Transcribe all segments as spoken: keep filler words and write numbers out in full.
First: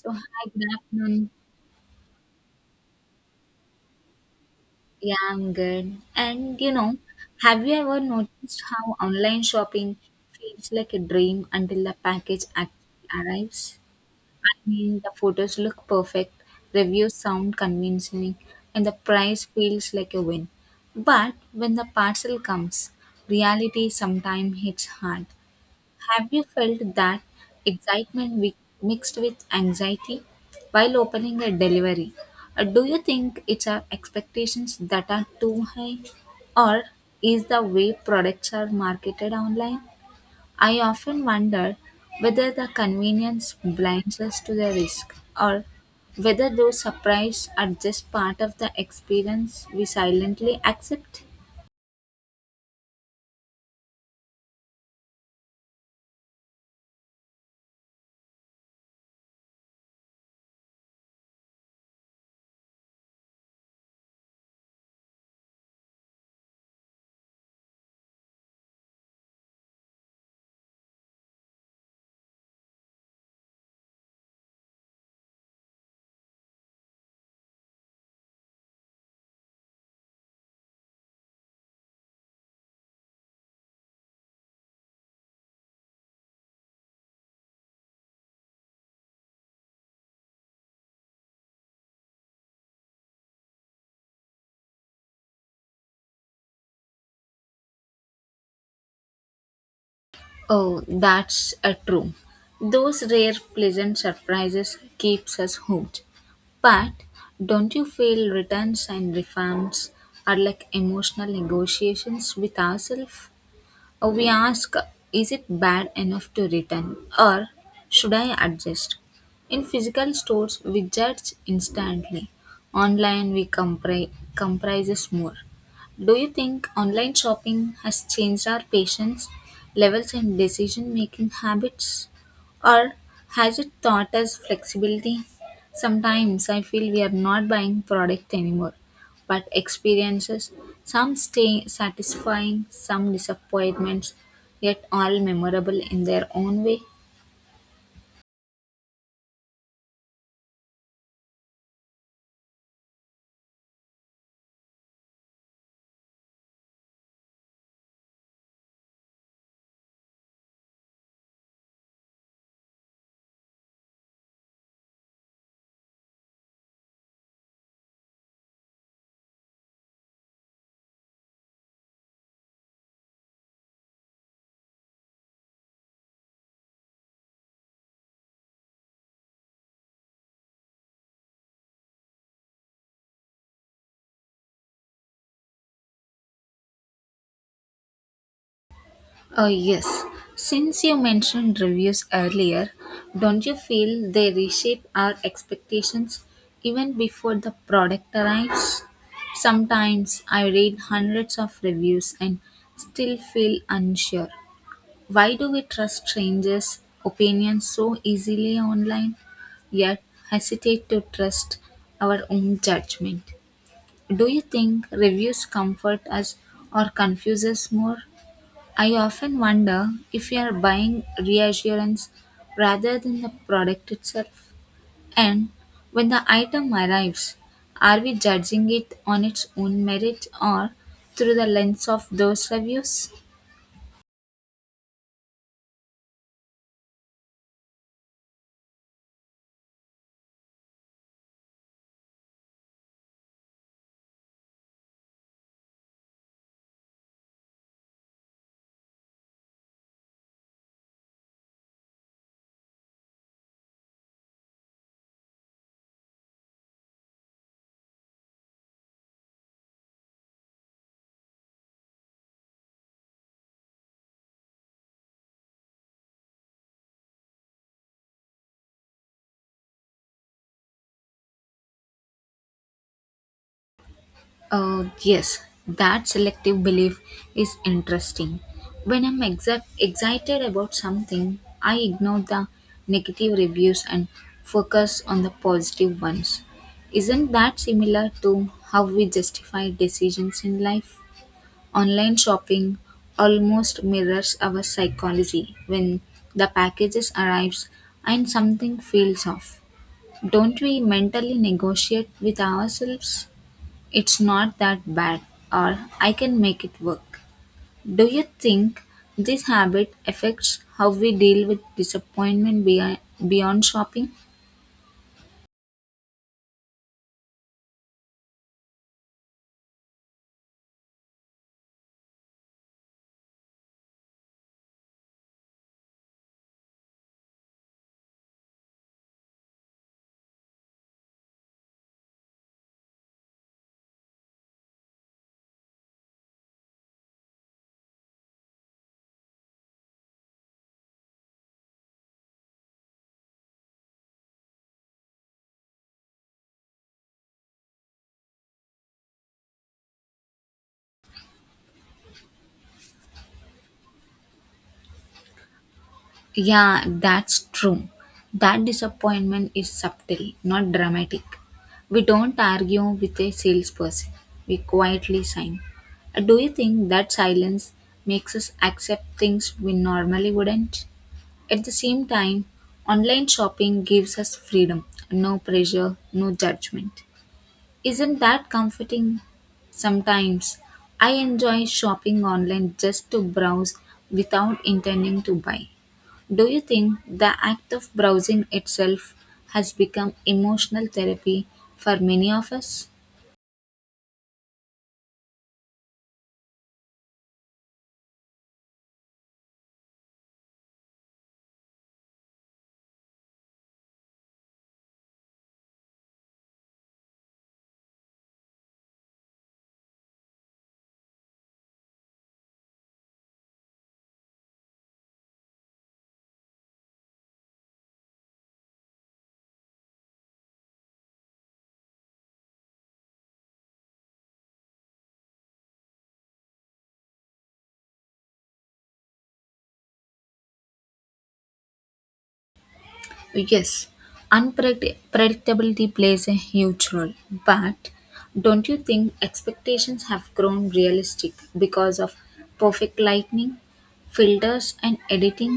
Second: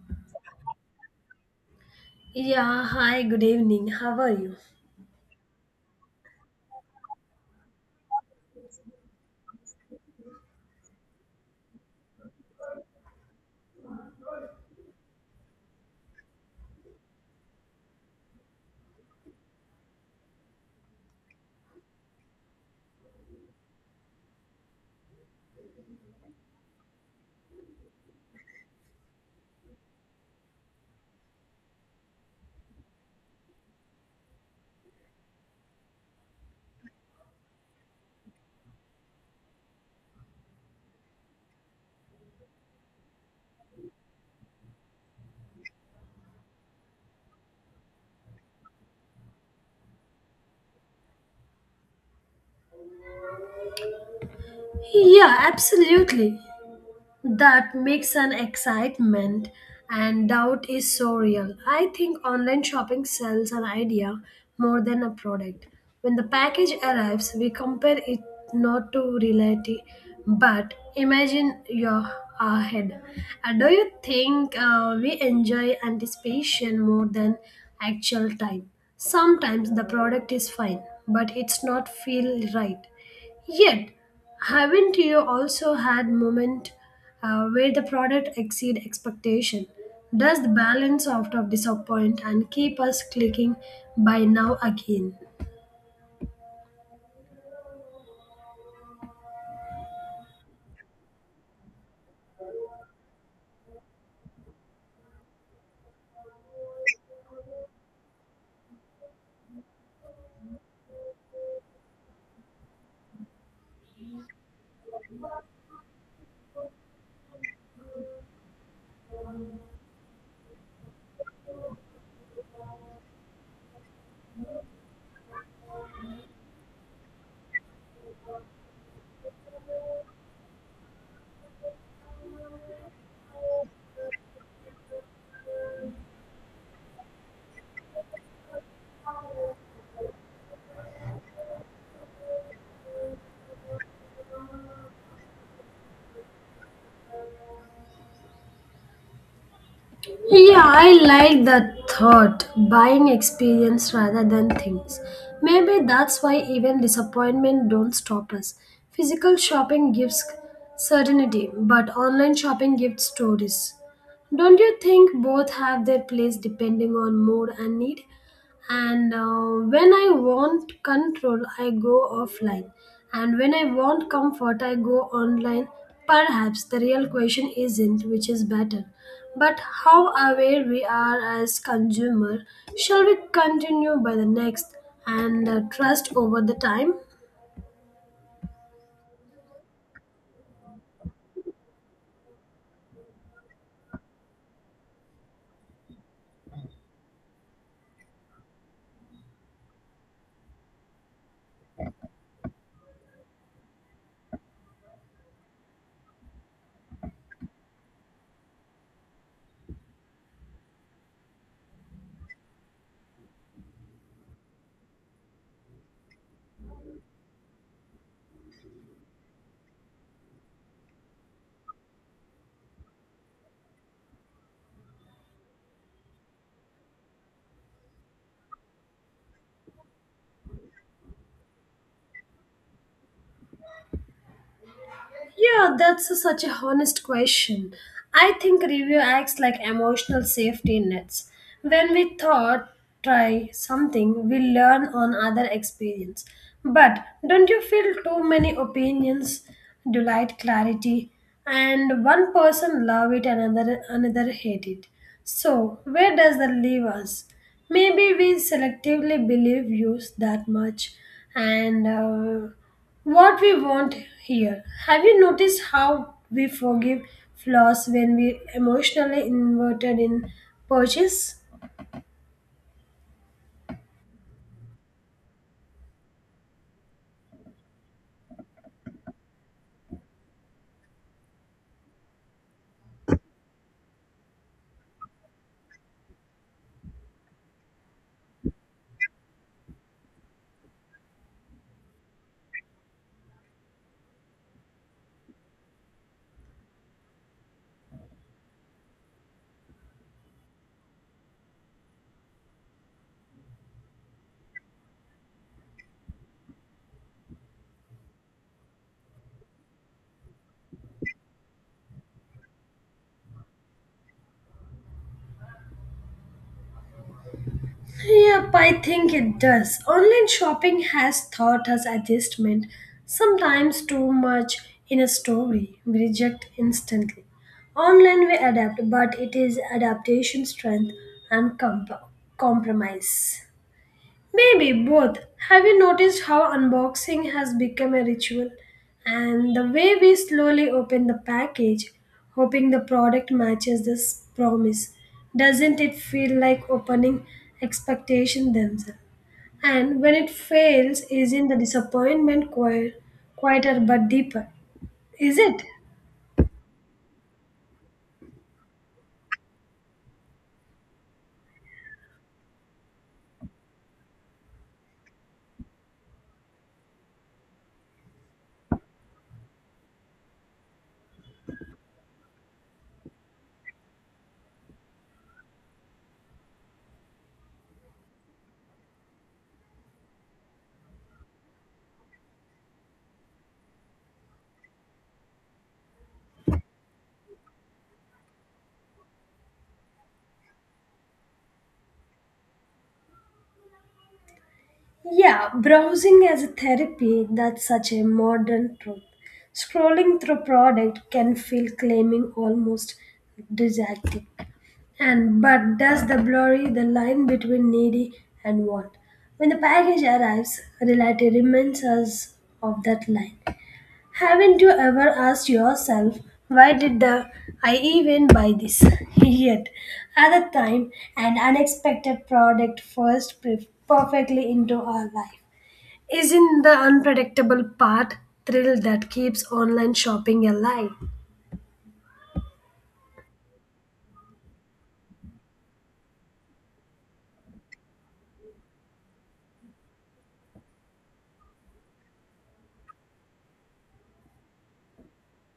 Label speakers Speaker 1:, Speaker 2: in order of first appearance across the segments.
Speaker 1: So, hi, good afternoon.
Speaker 2: Yeah, hi, good evening. How are you?
Speaker 1: Yeah, I'm good. And you know, have you ever noticed how online shopping feels like a dream until the package actually arrives? I mean, the photos look perfect, reviews sound convincing, and the price feels like a win. But when the parcel comes, reality sometimes hits hard. Have you felt that excitement wi- mixed with anxiety while opening a delivery? Or do you think it's our expectations that are too high? Or is the way products are marketed online? I often wonder whether the convenience blinds us to the risk or whether those surprises are just part of the experience we silently accept.
Speaker 2: Yeah, absolutely. That makes an excitement and doubt is so real. I think online shopping sells an idea more than a product. When the package arrives, we compare it not to reality but imagine your ahead. And do you think uh, we enjoy anticipation more than actual time? Sometimes the product is fine, but it's not feel right. Yet, haven't you also had moment uh, where the product exceed expectation? Does the balance out of disappoint and keep us clicking by now again?
Speaker 1: Oh, that's a true. Those rare pleasant surprises keeps us hooked. But don't you feel returns and refunds are like emotional negotiations with ourselves? Uh, We ask, is it bad enough to return or should I adjust? In physical stores, we judge instantly. Online, we compri- comprises more. Do you think online shopping has changed our patience levels and decision making habits? Or has it taught us flexibility? Sometimes I feel we are not buying product anymore, but experiences, some stay satisfying, some disappointments, yet all memorable in their own way.
Speaker 2: Yeah, I like that thought. Buying experience rather than things. Maybe that's why even disappointment don't stop us. Physical shopping gives certainty, but online shopping gives stories. Don't you think both have their place depending on mood and need? and uh, when I want control I go offline, and when I want comfort I go online. Perhaps the real question isn't which is better, but how aware we are as consumer. Shall we continue by the next and uh, trust over the time?
Speaker 1: Oh, yes. Since you mentioned reviews earlier, don't you feel they reshape our expectations even before the product arrives? Sometimes I read hundreds of reviews and still feel unsure. Why do we trust strangers' opinions so easily online, yet hesitate to trust our own judgment? Do you think reviews comfort us or confuse us more? I often wonder if we are buying reassurance rather than the product itself. And when the item arrives, are we judging it on its own merit or through the lens of those reviews?
Speaker 2: Yeah, that's a- such a honest question. I think review acts like emotional safety nets. When we thought try something, we learn on other experience. But don't you feel too many opinions delight clarity, and one person love it and another another hate it. So where does that leave us? Maybe we selectively believe views that much and uh, what we want here. Have you noticed how we forgive flaws when we emotionally inverted in purchase?
Speaker 1: Uh, yes, that selective belief is interesting. When I'm exact excited about something, I ignore the negative reviews and focus on the positive ones. Isn't that similar to how we justify decisions in life? Online shopping almost mirrors our psychology when the packages arrives and something feels off. Don't we mentally negotiate with ourselves? It's not that bad, or I can make it work. Do you think this habit affects how we deal with disappointment beyond, beyond shopping?
Speaker 2: Yep, I think it does. Online shopping has taught us adjustment, sometimes too much. In a story, we reject instantly. Online we adapt, but it is adaptation strength and comp- compromise. Maybe both. Have you noticed how unboxing has become a ritual? And the way we slowly open the package, hoping the product matches this promise. Doesn't it feel like opening expectation themselves? And when it fails, isn't the disappointment qui- quieter but deeper? Is it?
Speaker 1: Yeah, that's true. That disappointment is subtle, not dramatic. We don't argue with a salesperson, we quietly sign. Do you think that silence makes us accept things we normally wouldn't? At the same time, online shopping gives us freedom, no pressure, no judgment. Isn't that comforting? Sometimes I enjoy shopping online just to browse without intending to buy. Do you think the act of browsing itself has become emotional therapy for many of us?
Speaker 2: Yeah, browsing as a therapy, that's such a modern truth. Scrolling through product can feel claiming almost didactic. And but does the blurry the line between needy and want? When the package arrives, reality reminds us of that line. Haven't you ever asked yourself, why did the I even buy this? Yet at the time an unexpected product first pre- perfectly into our life. Isn't the unpredictable part thrill that keeps online shopping alive?
Speaker 1: Yes, unpredictability plays a huge role, but don't you think expectations have grown realistic because of perfect lighting, filters, and editing?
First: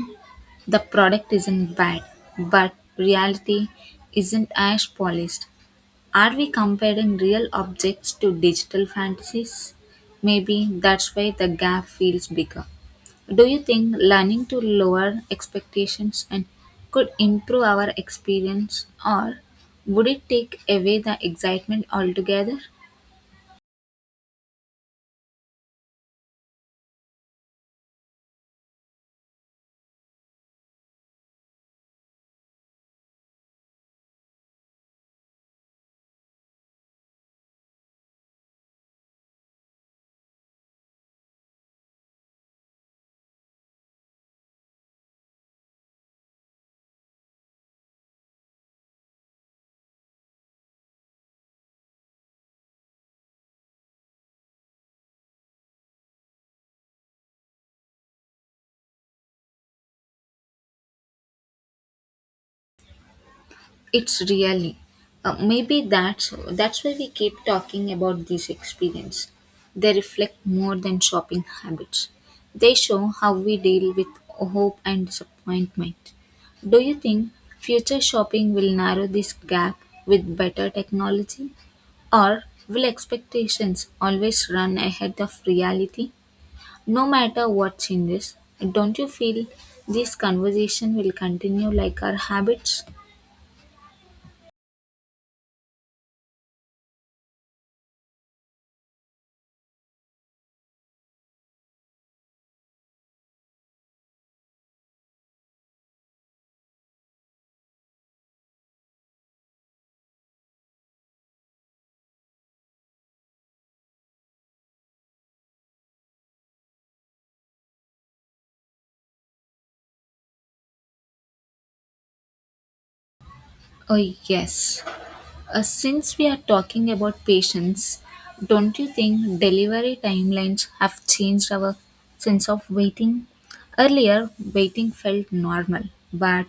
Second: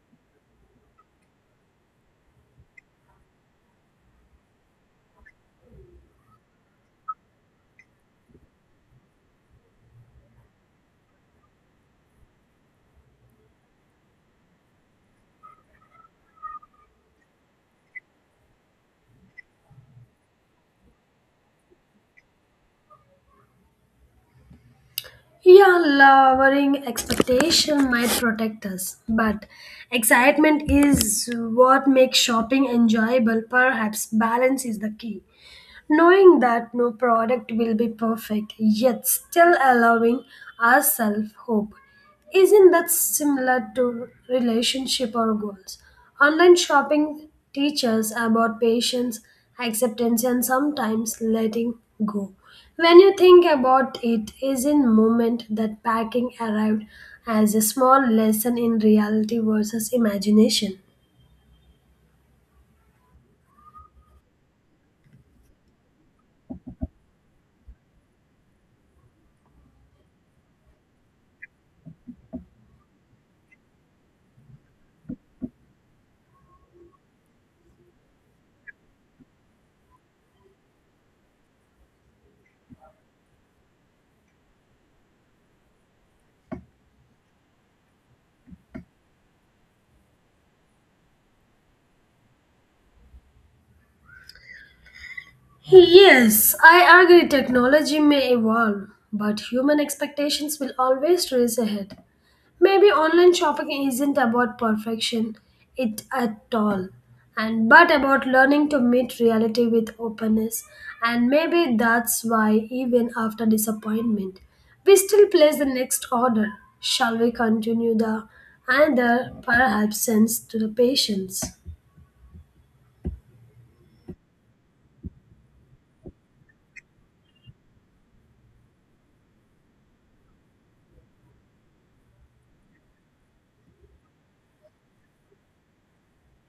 Speaker 1: The product isn't bad, but reality isn't as polished. Are we comparing real objects to digital fantasies? Maybe that's why the gap feels bigger. Do you think learning to lower expectations and could improve our experience or would it take away the excitement altogether?
Speaker 2: Yeah, lowering expectation might protect us, but excitement is what makes shopping enjoyable. Perhaps balance is the key. Knowing that no product will be perfect, yet still allowing ourselves hope. Isn't that similar to relationship or goals? Online shopping teaches about patience, acceptance, and sometimes letting go. When you think about it, is in moment that packing arrived as a small lesson in reality versus imagination.
Speaker 1: It's really uh, maybe that's that's why we keep talking about these experience. They reflect more than shopping habits. They show how we deal with hope and disappointment. Do you think future shopping will narrow this gap with better technology? Or will expectations always run ahead of reality? No matter what changes, don't you feel this conversation will continue like our habits?
Speaker 2: Yes, I agree technology may evolve, but human expectations will always race ahead. Maybe online shopping isn't about perfection, it at all, and but about learning to meet reality with openness. And maybe that's why, even after disappointment, we still place the next order. Shall we continue the and the perhaps sense to the patience?
Speaker 1: Oh, yes. Uh, since we are talking about patience, don't you think delivery timelines have changed our sense of waiting? Earlier, waiting felt normal, but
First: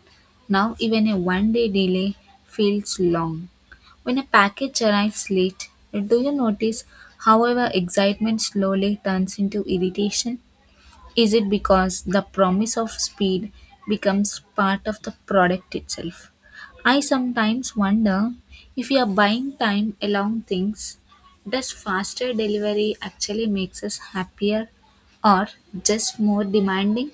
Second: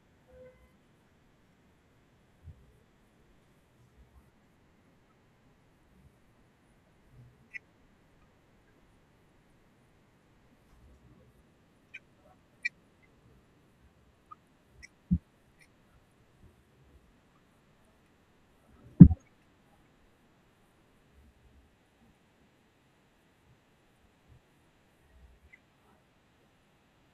Speaker 1: now even a one day delay feels long. When a package arrives late, do you notice, however, excitement slowly turns into irritation? Is it because the promise of speed becomes part of the product itself? I sometimes wonder if we are buying time along things, does faster delivery actually makes us happier or just more demanding?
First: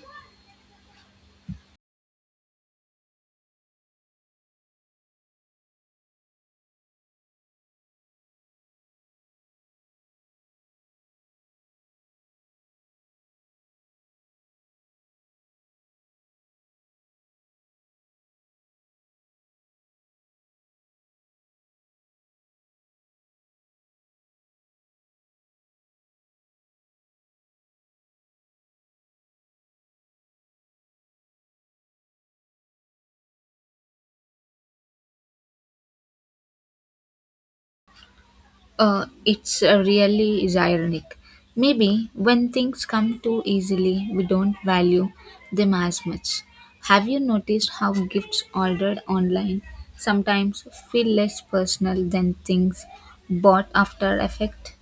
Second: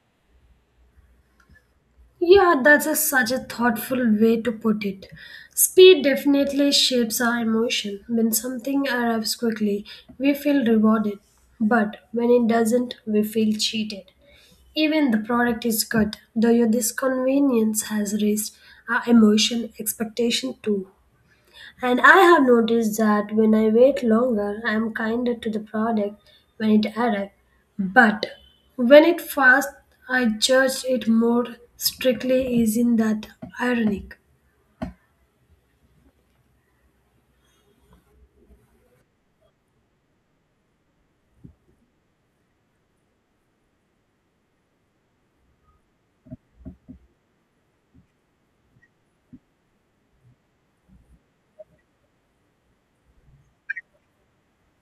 Speaker 2: Yeah, that's a, such a thoughtful way to put it. Speed definitely shapes our emotion. When something arrives quickly, we feel rewarded. But when it doesn't, we feel cheated. Even the product is good, though your disconvenience has raised our emotion expectation too. And I have noticed that when I wait longer, I am kinder to the product when it arrives. But when it fast, I judge it more strictly. Isn't that ironic?
Speaker 1: Uh, it's uh, really is ironic. Maybe when things come too easily, we don't value them as much. Have you noticed how gifts ordered online sometimes feel less personal than things bought after effect?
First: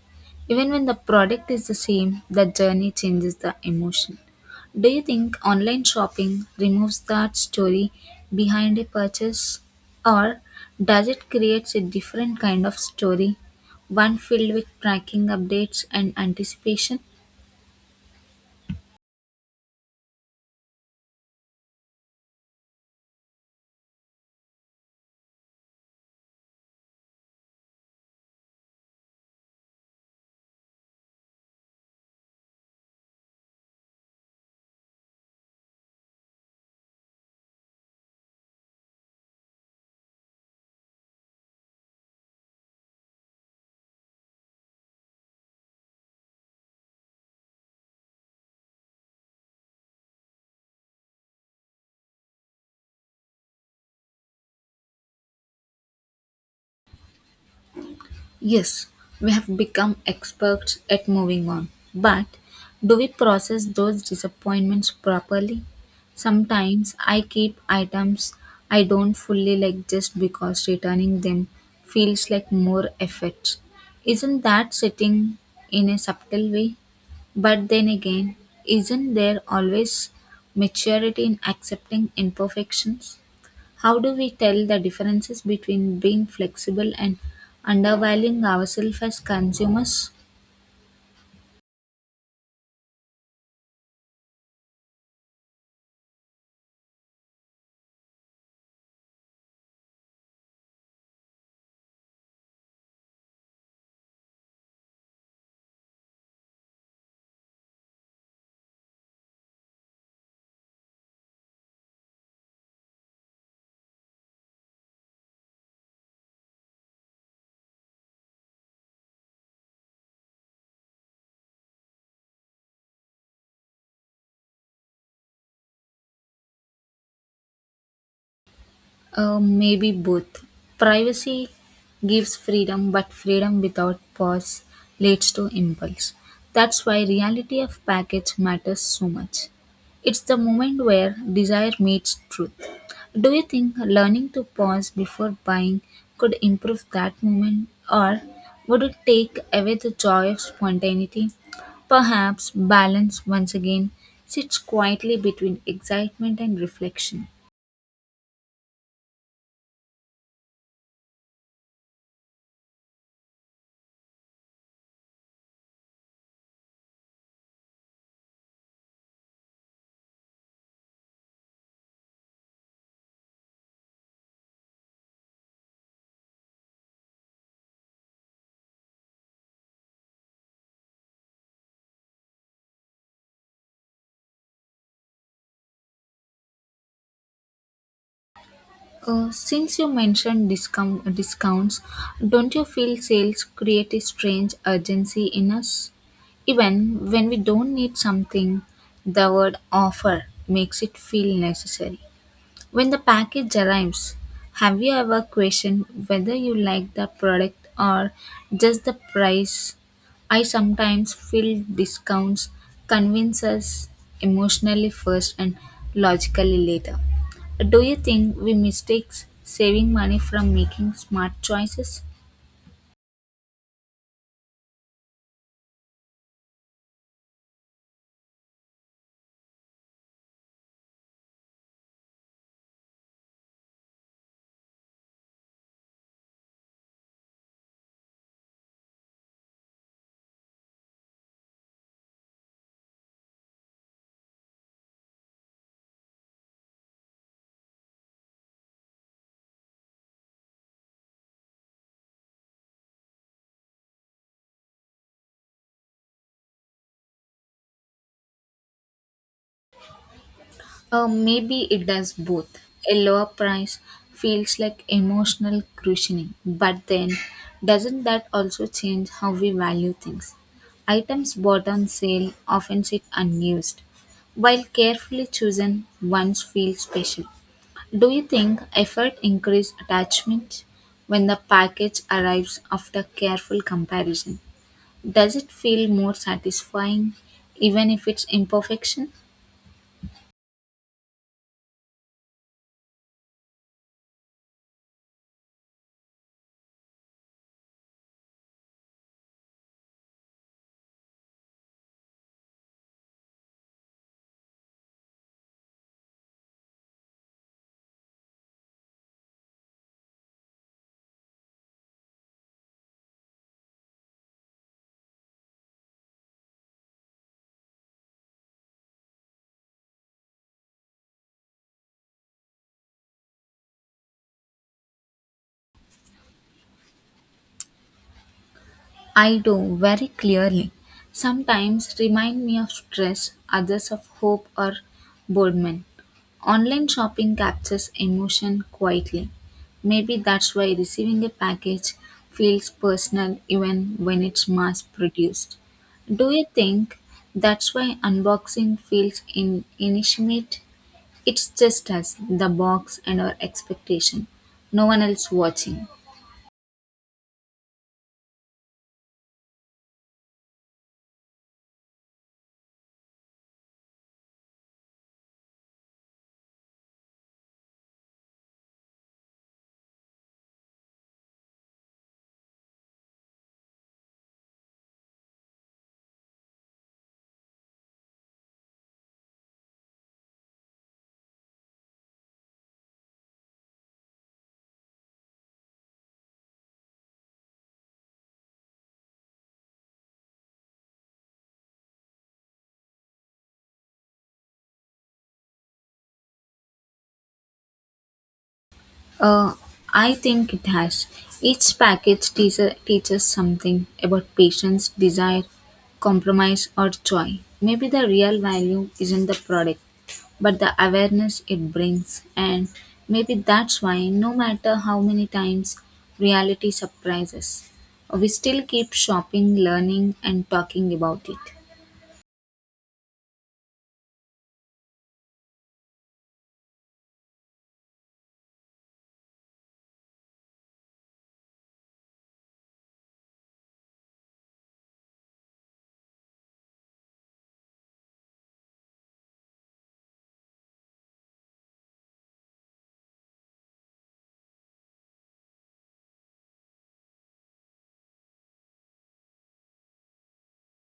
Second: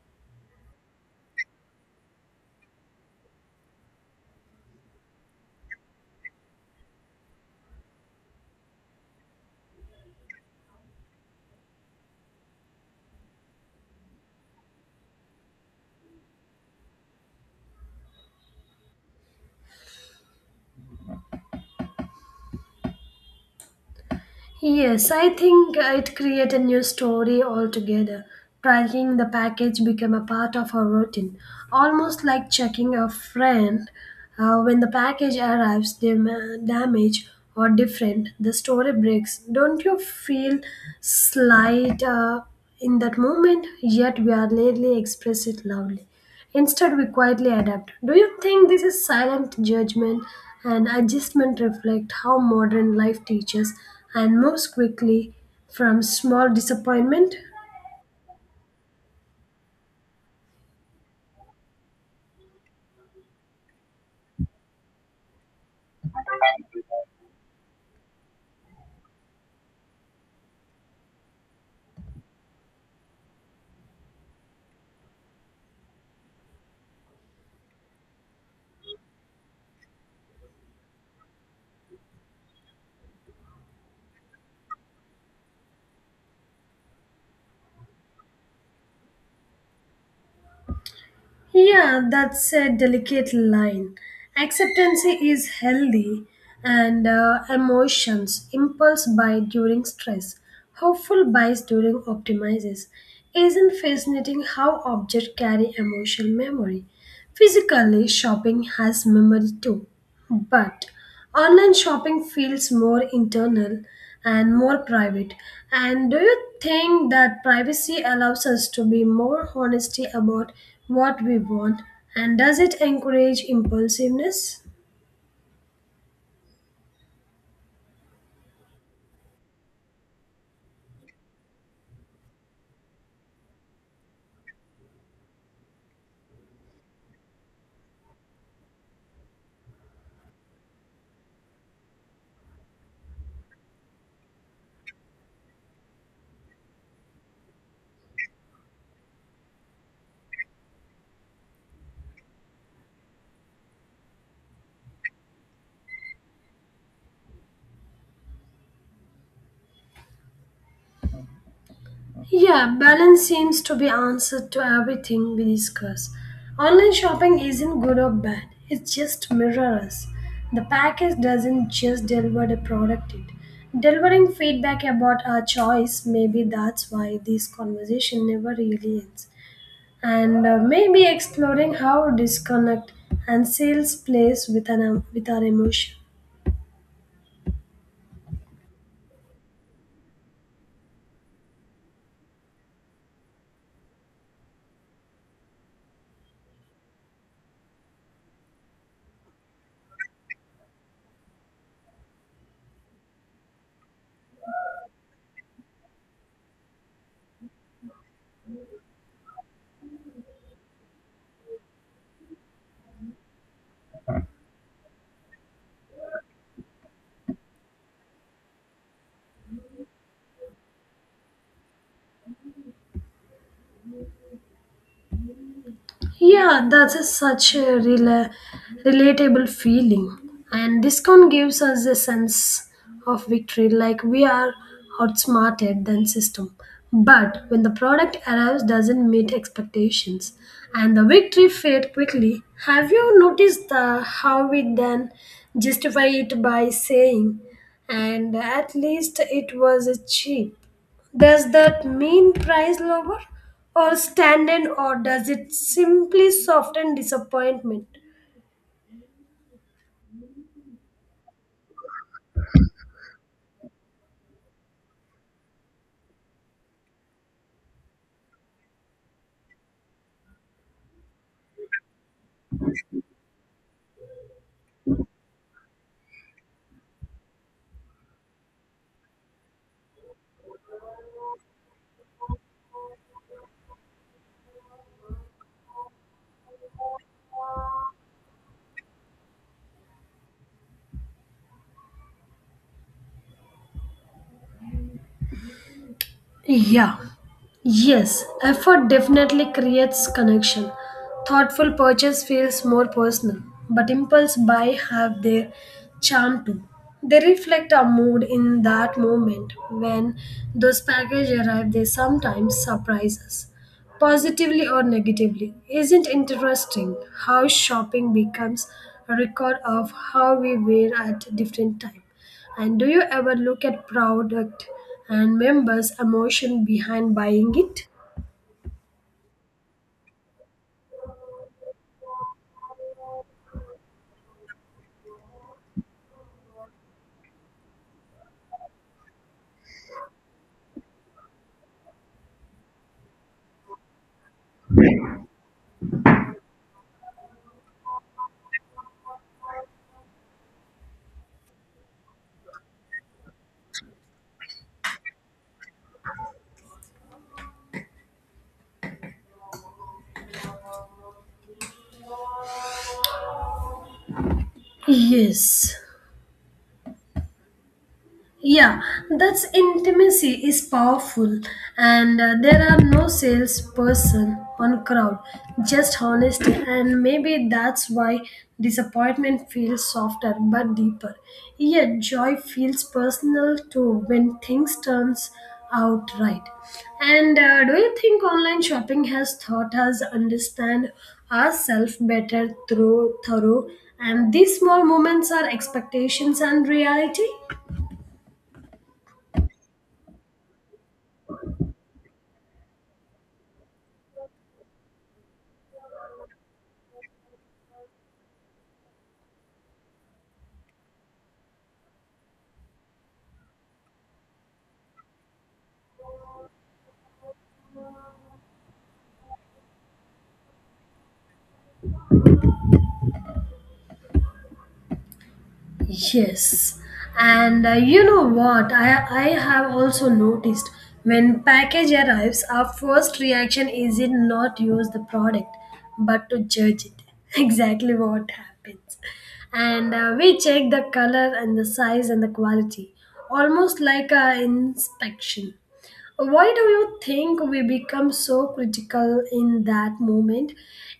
Speaker 1: Even when the product is the same, the journey changes the emotion. Do you think online shopping removes that story behind a purchase? Or does it create a different kind of story, one filled with tracking updates and anticipation?
Speaker 2: Yes, I think it creates a new story altogether. Tracking the package became a part of our routine, almost like checking a friend. Uh, when the package arrives dam- damaged or different, the story breaks. Don't you feel slight uh, in that moment? Yet we are rarely express it loudly. Instead, we quietly adapt. Do you think this is silent judgment and adjustment reflect how modern life teaches and moves quickly from small disappointment?
Speaker 1: Yes, we have become experts at moving on. But do we process those disappointments properly? Sometimes I keep items I don't fully like just because returning them feels like more effort. Isn't that sitting in a subtle way? But then again, isn't there always maturity in accepting imperfections? How do we tell the differences between being flexible and undervaluing ourselves as consumers?
Speaker 2: Yeah, that's a delicate line. Acceptance is healthy and uh, emotions, impulse buy during stress, hopeful buys during optimizes. Isn't fascinating how objects carry emotional memory? Physically, shopping has memory too, but online shopping feels more internal and more private. And do you think that privacy allows us to be more honesty about what we want? And does it encourage impulsiveness?
Speaker 1: Uh, maybe both. Privacy gives freedom, but freedom without pause leads to impulse. That's why reality of package matters so much. It's the moment where desire meets truth. Do you think learning to pause before buying could improve that moment, or would it take away the joy of spontaneity? Perhaps balance once again sits quietly between excitement and reflection.
Speaker 2: Yeah, balance seems to be answered to everything we discuss. Online shopping isn't good or bad. It just mirrors us. The package doesn't just deliver the product it. Delivering feedback about our choice, maybe that's why this conversation never really ends. And uh, Maybe exploring how disconnect and sales plays with, an, with our emotion.
Speaker 1: Uh, since you mentioned discount, discounts, don't you feel sales create a strange urgency in us? Even when we don't need something, the word offer makes it feel necessary. When the package arrives, have you ever questioned whether you like the product or just the price? I sometimes feel discounts convince us emotionally first and logically later. Do you think we mistake saving money from making smart choices?
Speaker 2: Yeah, that's a, such a rela- relatable feeling. And discount gives us a sense of victory, like we are outsmarted than system. But when the product arrives, doesn't meet expectations, and the victory fade quickly. Have you noticed the how we then justify it by saying, and at least it was cheap? Does that mean price lower or standard, or does it simply soften disappointment?
Speaker 1: Uh, maybe it does both. A lower price feels like emotional cushioning, but then doesn't that also change how we value things? Items bought on sale often sit unused, while carefully chosen ones feel special. Do you think effort increases attachment when the package arrives after careful comparison? Does it feel more satisfying even if it's imperfection?
Speaker 2: Yeah, Yes, effort definitely creates connection. Thoughtful purchase feels more personal, but impulse buy have their charm too. They reflect our mood in that moment. When those packages arrive, they sometimes surprise us, positively or negatively. Isn't interesting how shopping becomes a record of how we were at different time? And do you ever look at product and members' emotion behind buying it?
Speaker 1: I do very clearly. Sometimes remind me of stress, others of hope or boredom. Online shopping captures emotion quietly. Maybe that's why receiving a package feels personal even when it's mass produced. Do you think that's why unboxing feels in- intimate? It's just us, the box, and our expectation. No one else watching.
Speaker 2: Yes, Yeah, that's intimacy is powerful, and uh, there are no salesperson on crowd, just honesty, and maybe that's why disappointment feels softer but deeper. Yet joy feels personal too when things turns out right. And uh, Do you think online shopping has taught us understand ourselves better through thorough? And these small moments are expectations and reality.
Speaker 1: Uh, I think it has. Each package teaser teaches something about patience, desire, compromise, or joy. Maybe the real value isn't the product, but the awareness it brings. And maybe that's why, no matter how many times reality surprises, we still keep shopping, learning, and talking about it.
Speaker 2: Yes, and uh, you know what? I, I have also noticed when package arrives, our first reaction is it not use the product, but to judge it. Exactly what happens, and uh, we check the color and the size and the quality, almost like a inspection. Why do you think we become so critical in that moment?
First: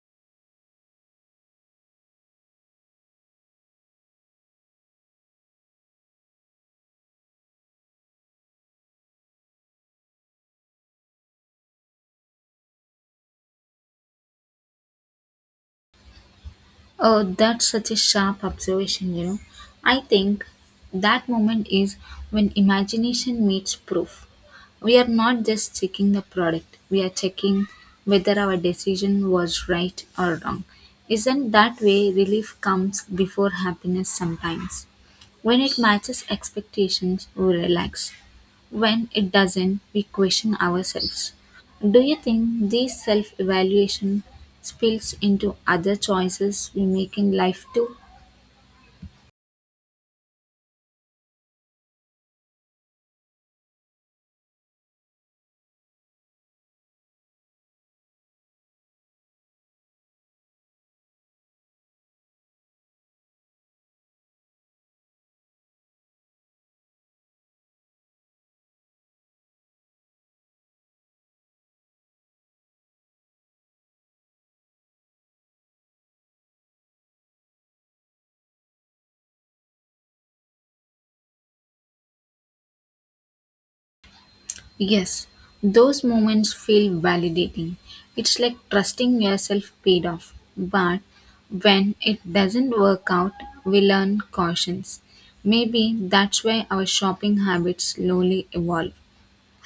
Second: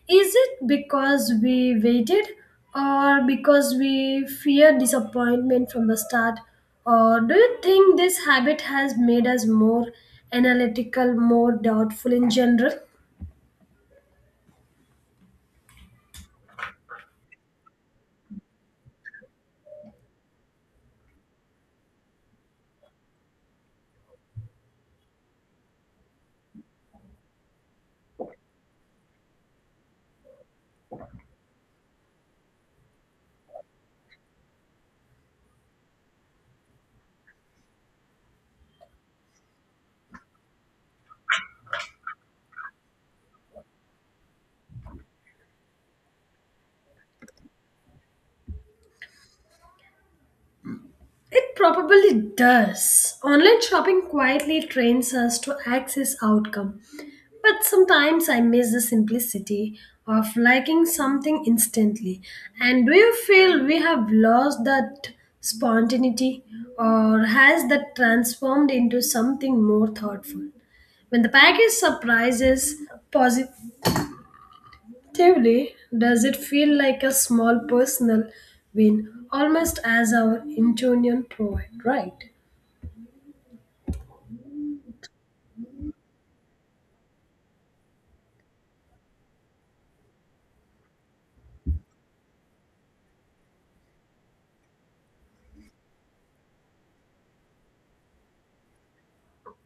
Speaker 2: Is it because we waited or because we fear disappointment from the start? Or do you think this habit has made us more analytical, more doubtful in general?
Speaker 1: Oh, that's such a sharp observation, you know. I think that moment is when imagination meets proof. We are not just checking the product, we are checking whether our decision was right or wrong. Isn't that way relief comes before happiness sometimes? When it matches expectations, we relax. When it doesn't, we question ourselves. Do you think this self evaluation spills into other choices we make in life too?
Speaker 2: It probably does. Online shopping quietly trains us to access outcome. But sometimes I miss the simplicity of liking something instantly. And do you feel we have lost that spontaneity, or has that transformed into something more thoughtful? When the package surprises positively, does it feel like a small personal win, almost as our intuition provide, right?
Speaker 1: Yes, those moments feel validating. It's like trusting yourself paid off. But when it doesn't work out, we learn cautions. Maybe that's why our shopping habits slowly evolve.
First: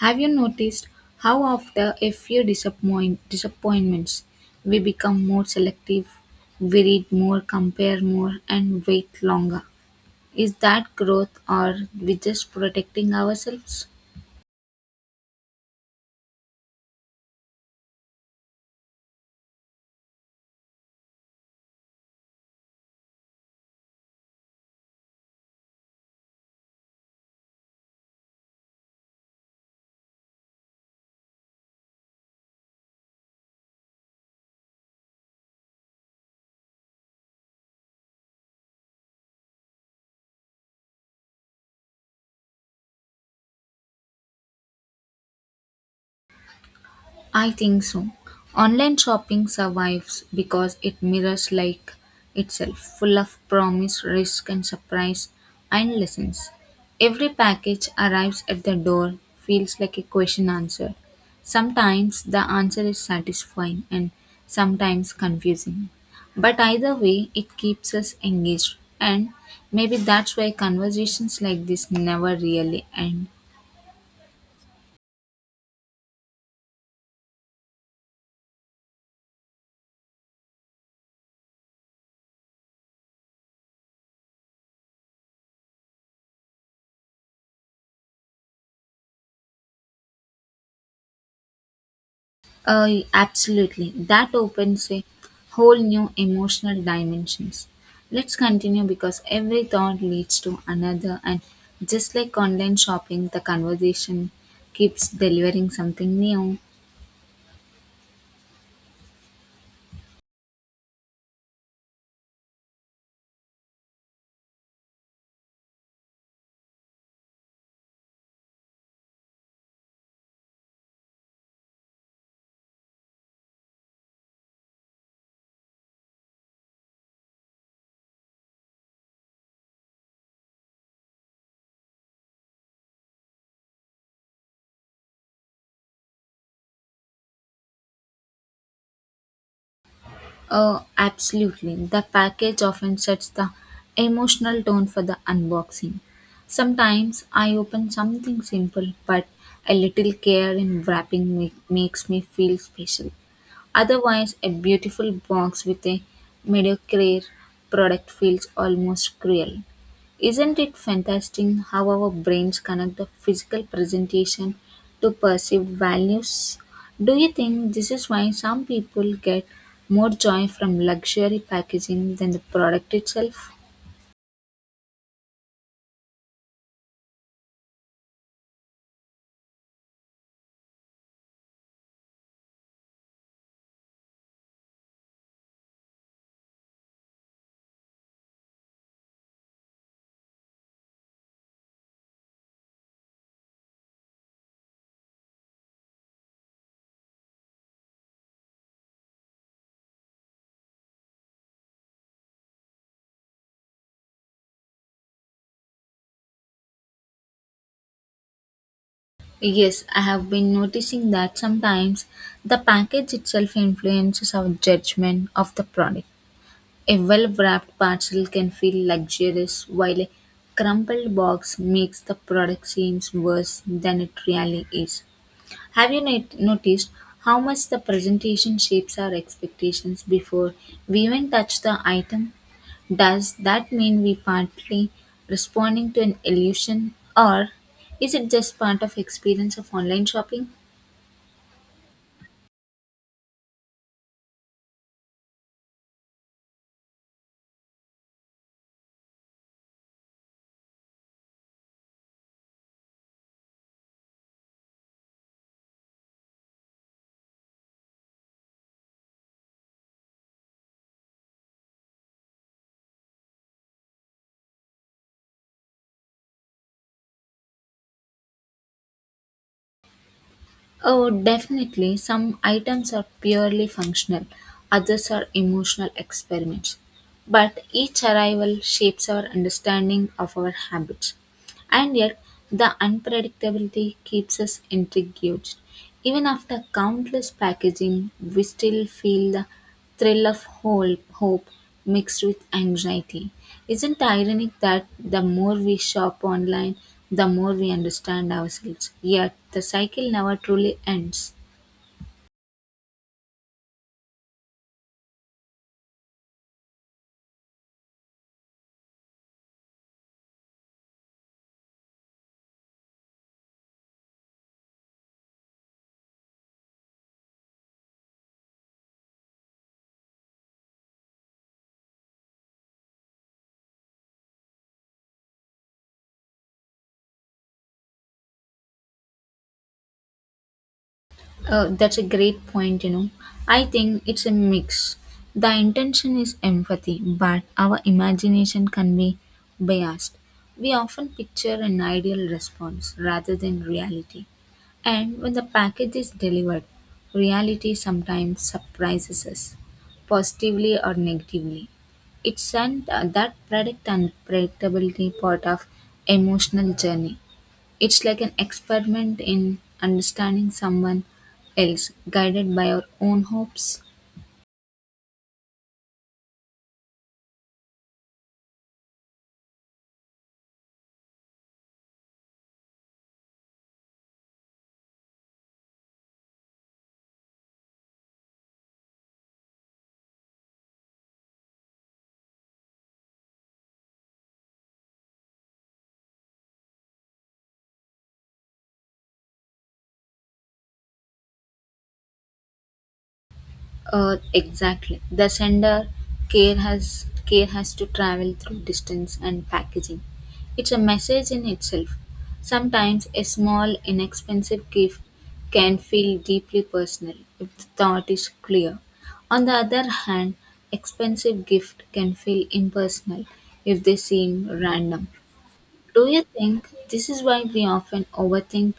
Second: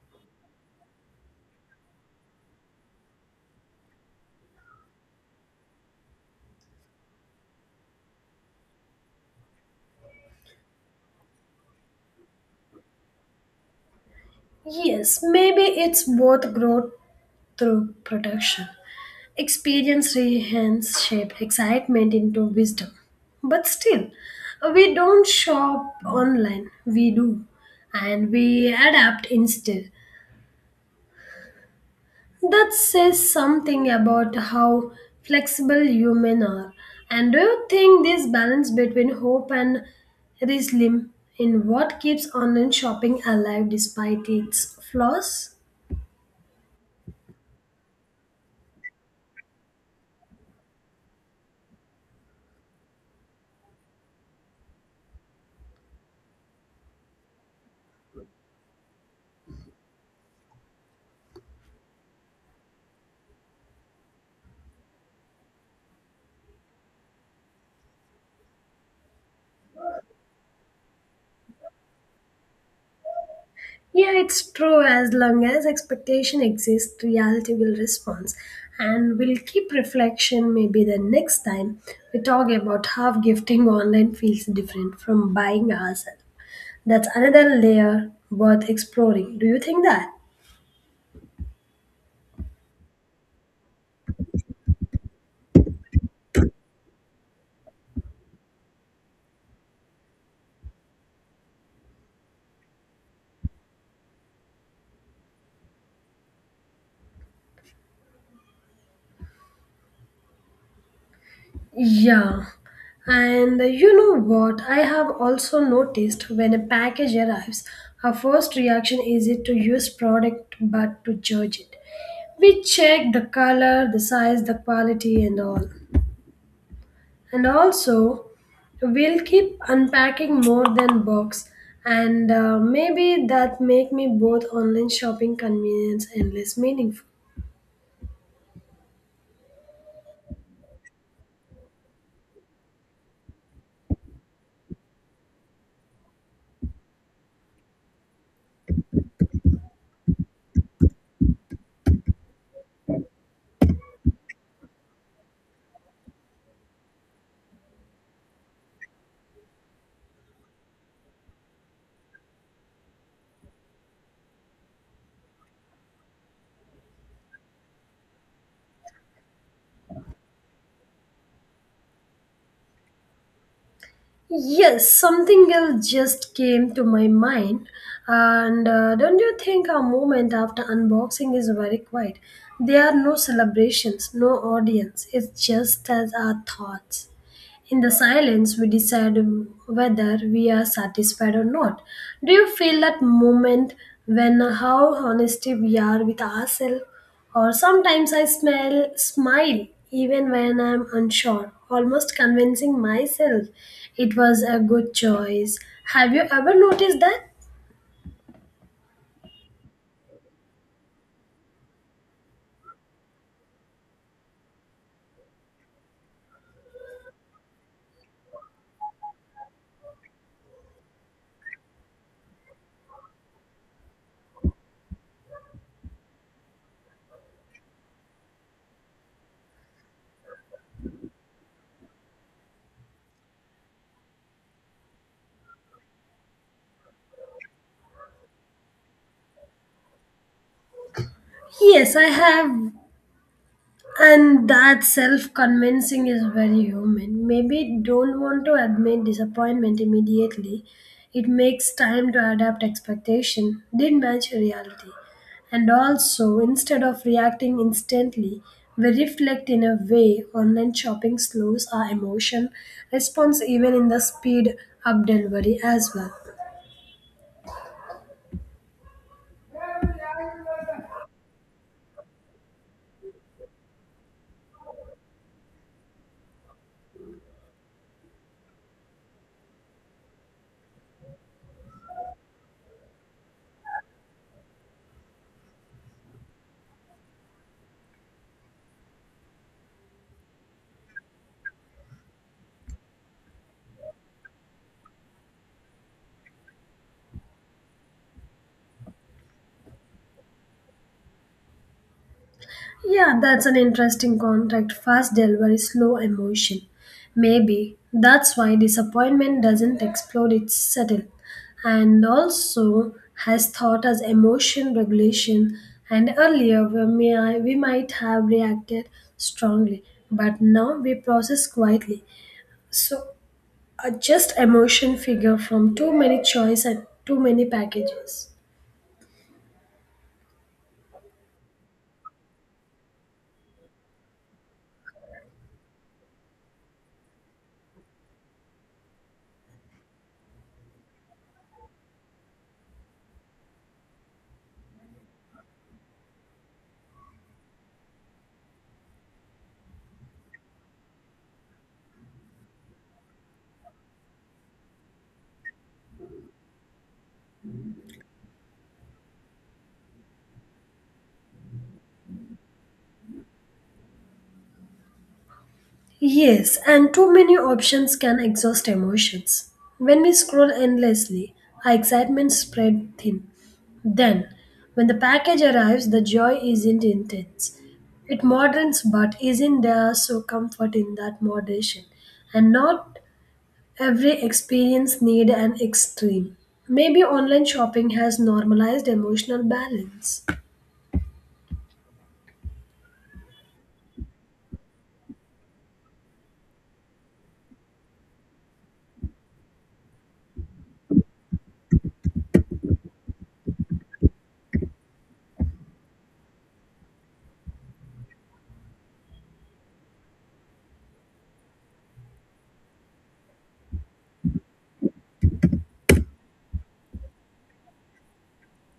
Speaker 1: Have you noticed how after a few disappoint, disappointments we become more selective, we read more, compare more and wait longer? Is that growth or we just protecting ourselves?
Speaker 2: Yes, maybe it's both growth through protection. Experience rehens shape excitement into wisdom. But still, we don't shop online, we do. And we adapt instead. That says something about how flexible human are. And do you think this balance between hope and realism in what keeps online shopping alive despite its flaws?
Speaker 1: I think so. Online shopping survives because it mirrors like itself, full of promise, risk, and surprise, and lessons. Every package arrives at the door feels like a question answered. Sometimes the answer is satisfying and sometimes confusing. But either way, it keeps us engaged, and maybe that's why conversations like this never really end.
Speaker 2: Yeah, it's true. As long as expectation exists, reality will respond. And we'll keep reflection maybe the next time we talk about how gifting online feels different from buying ourselves. That's another layer worth exploring. Do you think that?
Speaker 1: Uh, absolutely. That opens a whole new emotional dimensions. Let's continue because every thought leads to another and just like online shopping, the conversation keeps delivering something new.
Speaker 2: Yeah. And you know what? I have also noticed when a package arrives, our first reaction isn't to use product but to judge it. We check the color, the size, the quality, and all. And also, we'll keep unpacking more than box. And uh, Maybe that make me both online shopping convenience and less meaningful.
Speaker 1: Uh, absolutely. The package often sets the emotional tone for the unboxing. Sometimes I open something simple, but a little care in wrapping make, makes me feel special. Otherwise, a beautiful box with a mediocre product feels almost cruel. Isn't it fantastic how our brains connect the physical presentation to perceived values? Do you think this is why some people get more joy from luxury packaging than the product itself?
Speaker 2: Yes, something else just came to my mind. And uh, Don't you think our moment after unboxing is very quiet? There are no celebrations, no audience. It's just as our thoughts. In the silence, we decide whether we are satisfied or not. Do you feel that moment when how honest we are with ourselves? Or sometimes I smell smile even when I'm unsure, almost convincing myself it was a good choice. Have you ever noticed that?
Speaker 1: Yes, I have been noticing that sometimes the package itself influences our judgment of the product. A well wrapped parcel can feel luxurious, while a crumpled box makes the product seem worse than it really is. Have you not- noticed how much the presentation shapes our expectations before we even touch the item? Does that mean we partly responding to an illusion, or is it just part of experience of online shopping?
Speaker 2: Yes, I have. And that self convincing is very human. Maybe don't want to admit disappointment immediately. It makes time to adapt expectation, didn't match reality. And also, instead of reacting instantly, we reflect in a way online shopping slows our emotion response even in the speed up delivery as well.
Speaker 1: Oh, definitely. Some items are purely functional, others are emotional experiments. But each arrival shapes our understanding of our habits. And yet, the unpredictability keeps us intrigued. Even after countless packaging, we still feel the thrill of whole hope mixed with anxiety. Isn't it ironic that the more we shop online, the more we understand ourselves? Yet, the cycle never truly ends.
Speaker 2: Yeah, that's an interesting contract. Fast delivery, slow emotion. Maybe that's why disappointment doesn't explode, it's subtle. And also has taught us emotion regulation. And earlier we, may, we might have reacted strongly, but now we process quietly. So, a just emotion figure from too many choice and too many packages.
Speaker 1: Uh, that's a great point, you know. I think it's a mix. The intention is empathy, but our imagination can be biased. We often picture an ideal response rather than reality. And when the package is delivered, reality sometimes surprises us, positively or negatively. It's an, uh, that predict and predictability part of emotional journey. It's like an experiment in understanding someone else, guided by our own hopes.
Speaker 2: Yes, and too many options can exhaust emotions. When we scroll endlessly, our excitement spread thin. Then, when the package arrives, the joy isn't intense. It moderates, but isn't there so comfort in that moderation? And not every experience need an extreme. Maybe online shopping has normalized emotional balance.
Speaker 1: Uh, exactly. The sender care has care has to travel through distance and packaging. It's a message in itself. Sometimes a small, inexpensive gift can feel deeply personal if the thought is clear. On the other hand, expensive gift can feel impersonal if they seem random. Do you think this is why we often overthink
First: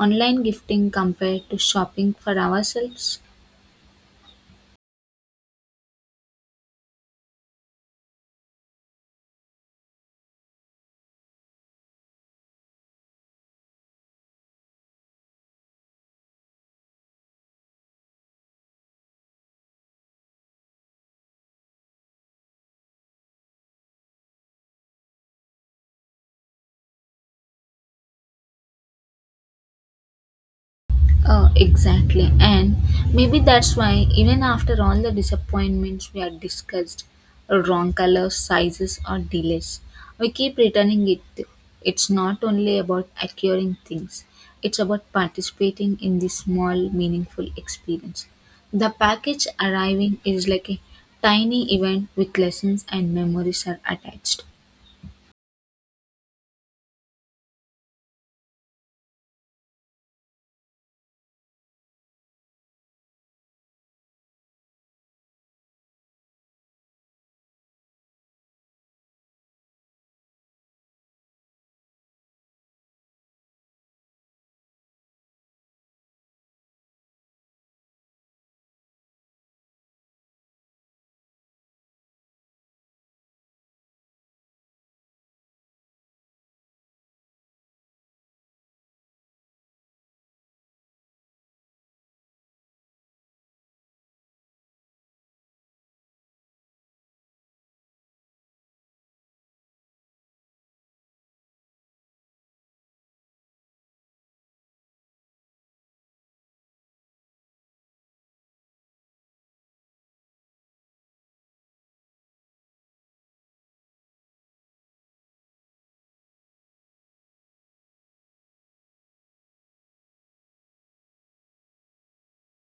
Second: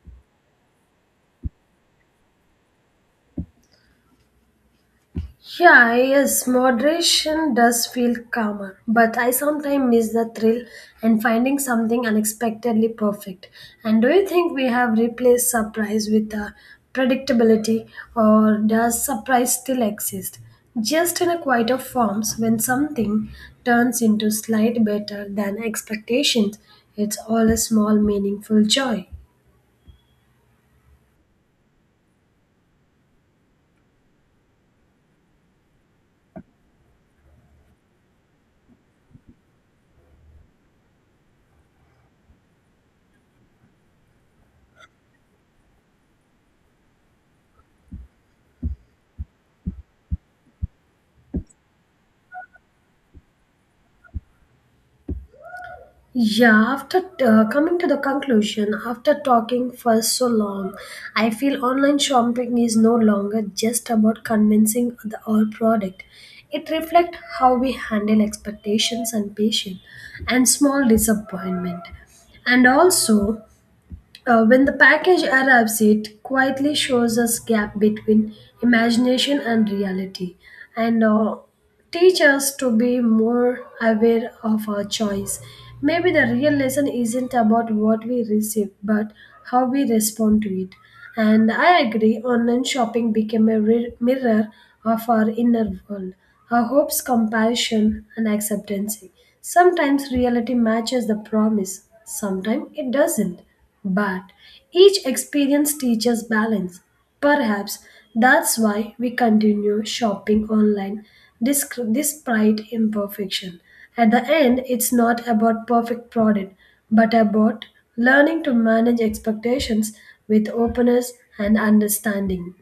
Speaker 1: online gifting compared to shopping for ourselves?
Speaker 2: Yeah, yes, moderation does feel calmer, but I sometimes miss the thrill and finding something unexpectedly perfect. And do you think we have replaced surprise with uh, predictability, or does surprise still exist? Just in a quieter forms, when something turns into slight better than expectations, it's all a small meaningful joy.
Speaker 1: Uh, exactly. And maybe that's why, even after all the disappointments we had discussed, wrong colors, sizes, or delays, we keep returning it. It's not only about acquiring things, it's about participating in this small, meaningful experience. The package arriving is like a tiny event with lessons and memories are attached.
Speaker 2: Yeah, after uh, coming to the conclusion, after talking for so long, I feel online shopping is no longer just about convincing the our product. It reflects how we handle expectations and patience and small disappointment. And also, uh, when the package arrives, it quietly shows us gap between imagination and reality, and uh, teach us to be more aware of our choice. Maybe the real lesson isn't about what we receive, but how we respond to it. And I agree, online shopping became a re- mirror of our inner world, our hopes, comparison, and acceptance. Sometimes reality matches the promise, sometimes it doesn't. But each experience teaches balance. Perhaps that's why we continue shopping online disc- despite imperfection. At the end, it's not about perfect product, but about learning to manage expectations with openness and understanding.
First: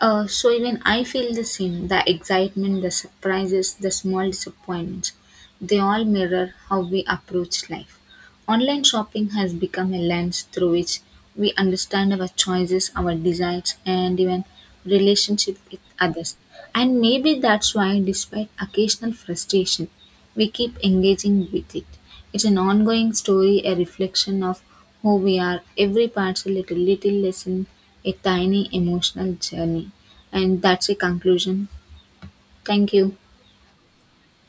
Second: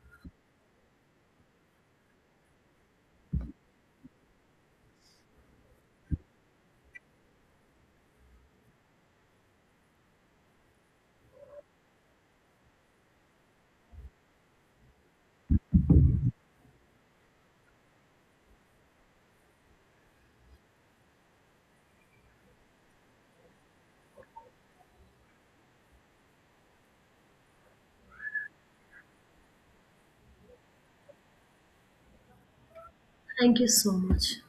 Speaker 1: Uh, so even I feel the same. The excitement, the surprises, the small disappointments, they all mirror how we approach life. Online shopping has become a lens through which we understand our choices, our desires, and even relationship with others. And maybe that's why, despite occasional frustration, we keep engaging with it. It's an ongoing story, a reflection of who we are. Every parcel is a little little lesson, a tiny emotional journey. And that's the conclusion. Thank you.
Speaker 2: Thank you so much.